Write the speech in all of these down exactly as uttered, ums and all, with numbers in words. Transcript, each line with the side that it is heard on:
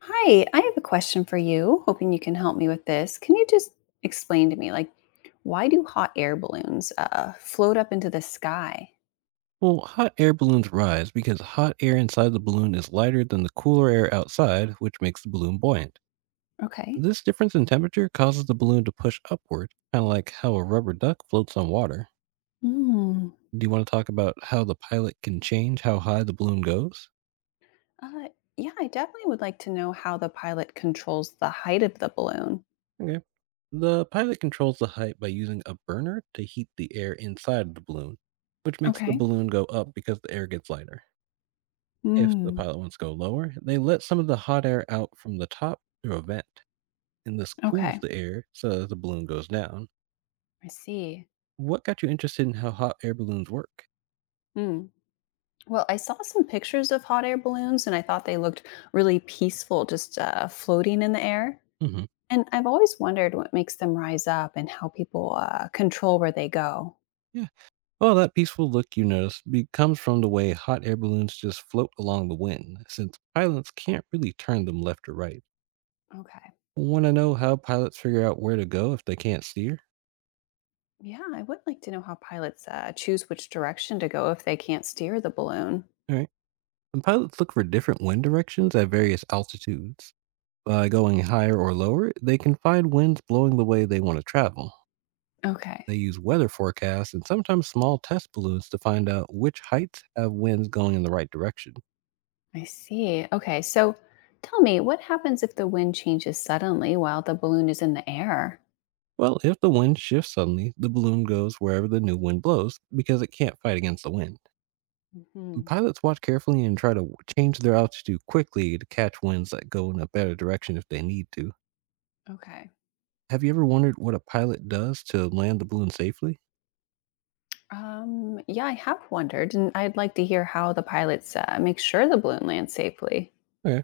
left: Hi, I have a question for you. Hoping you can help me with this. Can you just explain to me, like, why do hot air balloons uh, float up into the sky?
right: Well, hot air balloons rise because hot air inside the balloon is lighter than the cooler air outside, which makes the balloon buoyant.
left: Okay.
right: This difference in temperature causes the balloon to push upward, kind of like how a rubber duck floats on water.
left: Mm.
right: Do you want to talk about how the pilot can change how high the balloon goes?
left: Uh, yeah, I definitely would like to know how the pilot controls the height of the balloon.
right: Okay. The pilot controls the height by using a burner to heat the air inside the balloon, which makes the
left: Okay.
right: balloon go up because the air gets lighter. If the
left: Mm.
right: pilot wants to go lower, they let some of the hot air out from the top through a vent, and this cools
left: Okay.
right: the air so the balloon goes down.
left: I see.
right: What got you interested in how hot air balloons work?
left: Mm. Well, I saw some pictures of hot air balloons and I thought they looked really peaceful just uh, floating in the air.
right: Hmm.
left: And I've always wondered what makes them rise up and how people uh, control where they go.
right: Yeah. Well, that peaceful look you notice be- comes from the way hot air balloons just float along the wind, since pilots can't really turn them left or right.
left: Okay.
right: Want to know how pilots figure out where to go if they can't steer?
left: Yeah, I would like to know how pilots uh, choose which direction to go if they can't steer the balloon.
right: All right. And pilots look for different wind directions at various altitudes. By going higher or lower, they can find winds blowing the way they want to travel.
left: Okay,
right: They use weather forecasts and sometimes small test balloons to find out which heights have winds going in the right direction.
left: I see. Okay, so tell me, what happens if the wind changes suddenly while the balloon is in the air?
right: Well, if the wind shifts suddenly, the balloon goes wherever the new wind blows because it can't fight against the wind. The
left: Hmm.
right: pilots watch carefully and try to w- change their altitude quickly to catch winds that go in a better direction if they need to.
left: Okay.
right: Have you ever wondered what a pilot does to land the balloon safely?
left: Um, yeah, I have wondered, and I'd like to hear how the pilots uh, make sure the balloon lands safely.
right: Okay.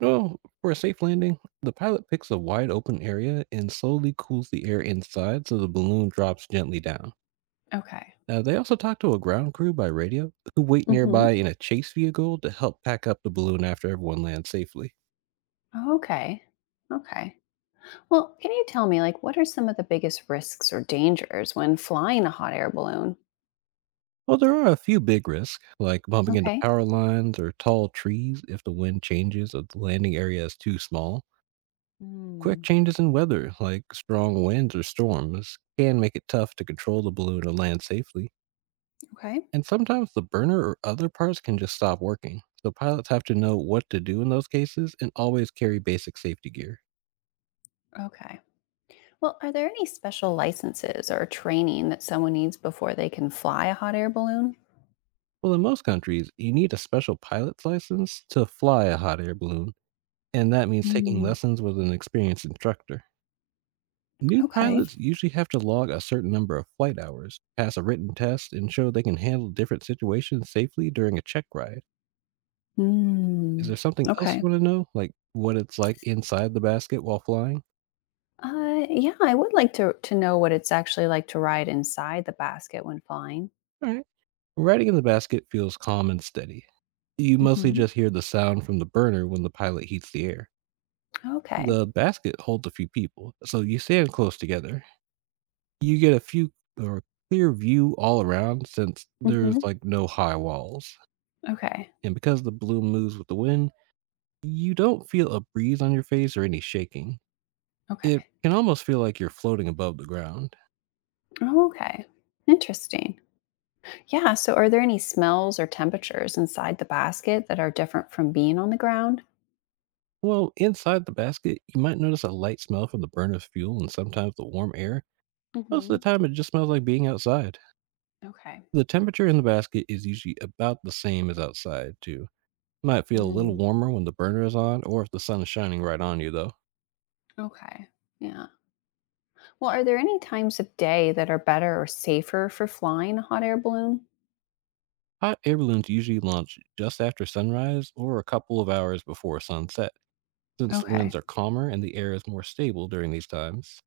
right: Well, for a safe landing, the pilot picks a wide open area and slowly cools the air inside so the balloon drops gently down.
left: Okay.
right: Now, they also talked to a ground crew by radio who wait
left: Hmm.
right: nearby in a chase vehicle to help pack up the balloon after everyone lands safely.
left: Okay. Okay. Well, can you tell me, like, what are some of the biggest risks or dangers when flying a hot air balloon?
right: Well, there are a few big risks, like bumping into
left: Okay.
right: power lines or tall trees if the wind changes or the landing area is too small. Quick
left: Mm,
right: changes in weather, like strong winds or storms, can make it tough to control the balloon or land safely.
left: okay.
right: And sometimes the burner or other parts can just stop working, so pilots have to know what to do in those cases and always carry basic safety gear.
left: Okay. Well, are there any special licenses or training that someone needs before they can fly a hot air balloon?
right: Well, in most countries, you need a special pilot's license to fly a hot air balloon, and that means taking
left: Mm,
right: lessons with an experienced instructor. New
left: okay.
right: pilots usually have to log a certain number of flight hours, pass a written test, and show they can handle different situations safely during a check ride. Is
left: Mm,
right: there something else
left: okay.
right: you want to know, like what it's like inside the basket while flying?
left: Uh, yeah, I would like to, to know what it's actually like to ride inside the basket when flying.
right: All right. Riding in the basket feels calm and steady. You mostly
left: Hmm.
right: just hear the sound from the burner when the pilot heats the air.
left: Okay.
right: The basket holds a few people, so you stand close together. You get a few or clear view all around since there's
left: Hmm.
right: like no high walls.
left: Okay.
right: And because the balloon moves with the wind, you don't feel a breeze on your face or any shaking. It
left: Okay.
right: can almost feel like you're floating above the ground.
left: Okay. Interesting. Yeah, so are there any smells or temperatures inside the basket that are different from being on the ground?
right: Well, inside the basket, you might notice a light smell from the burn of fuel and sometimes the warm air. Most of
left: Hmm.
right: the time, it just smells like being outside.
left: Okay.
right: The temperature in the basket is usually about the same as outside, too. Might feel a little
left: Mm,
right: warmer when the burner is on or if the sun is shining right on you, though.
left: okay. Yeah. Well, are there any times of day that are better or safer for flying a hot air balloon?
right: Hot air balloons usually launch just after sunrise or a couple of hours before sunset, since the winds
left: Okay.
right: are calmer and the air is more stable during these times.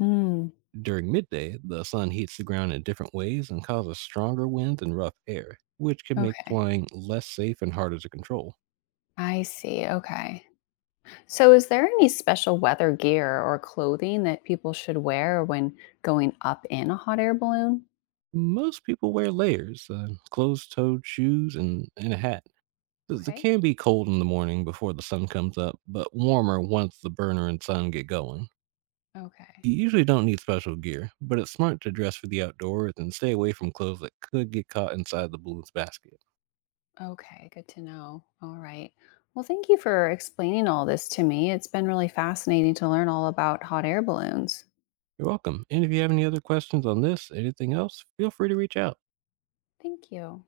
left: Mm,
right: During midday, the sun heats the ground in different ways and causes stronger winds and rough air, which can make
left: okay.
right: flying less safe and harder to control.
left: I see. Okay. So is there any special weather gear or clothing that people should wear when going up in a hot air balloon?
right: Most people wear layers, uh, closed toed shoes, and, and a hat, 'cause it
left: Okay.
right: can be cold in the morning before the sun comes up, but warmer once the burner and sun get going.
left: Okay.
right: You usually don't need special gear, but it's smart to dress for the outdoors and stay away from clothes that could get caught inside the balloon's basket.
left: Okay, good to know. All right. Well, thank you for explaining all this to me. It's been really fascinating to learn all about hot air balloons.
right: You're welcome. And if you have any other questions on this, anything else, feel free to reach out.
left: Thank you.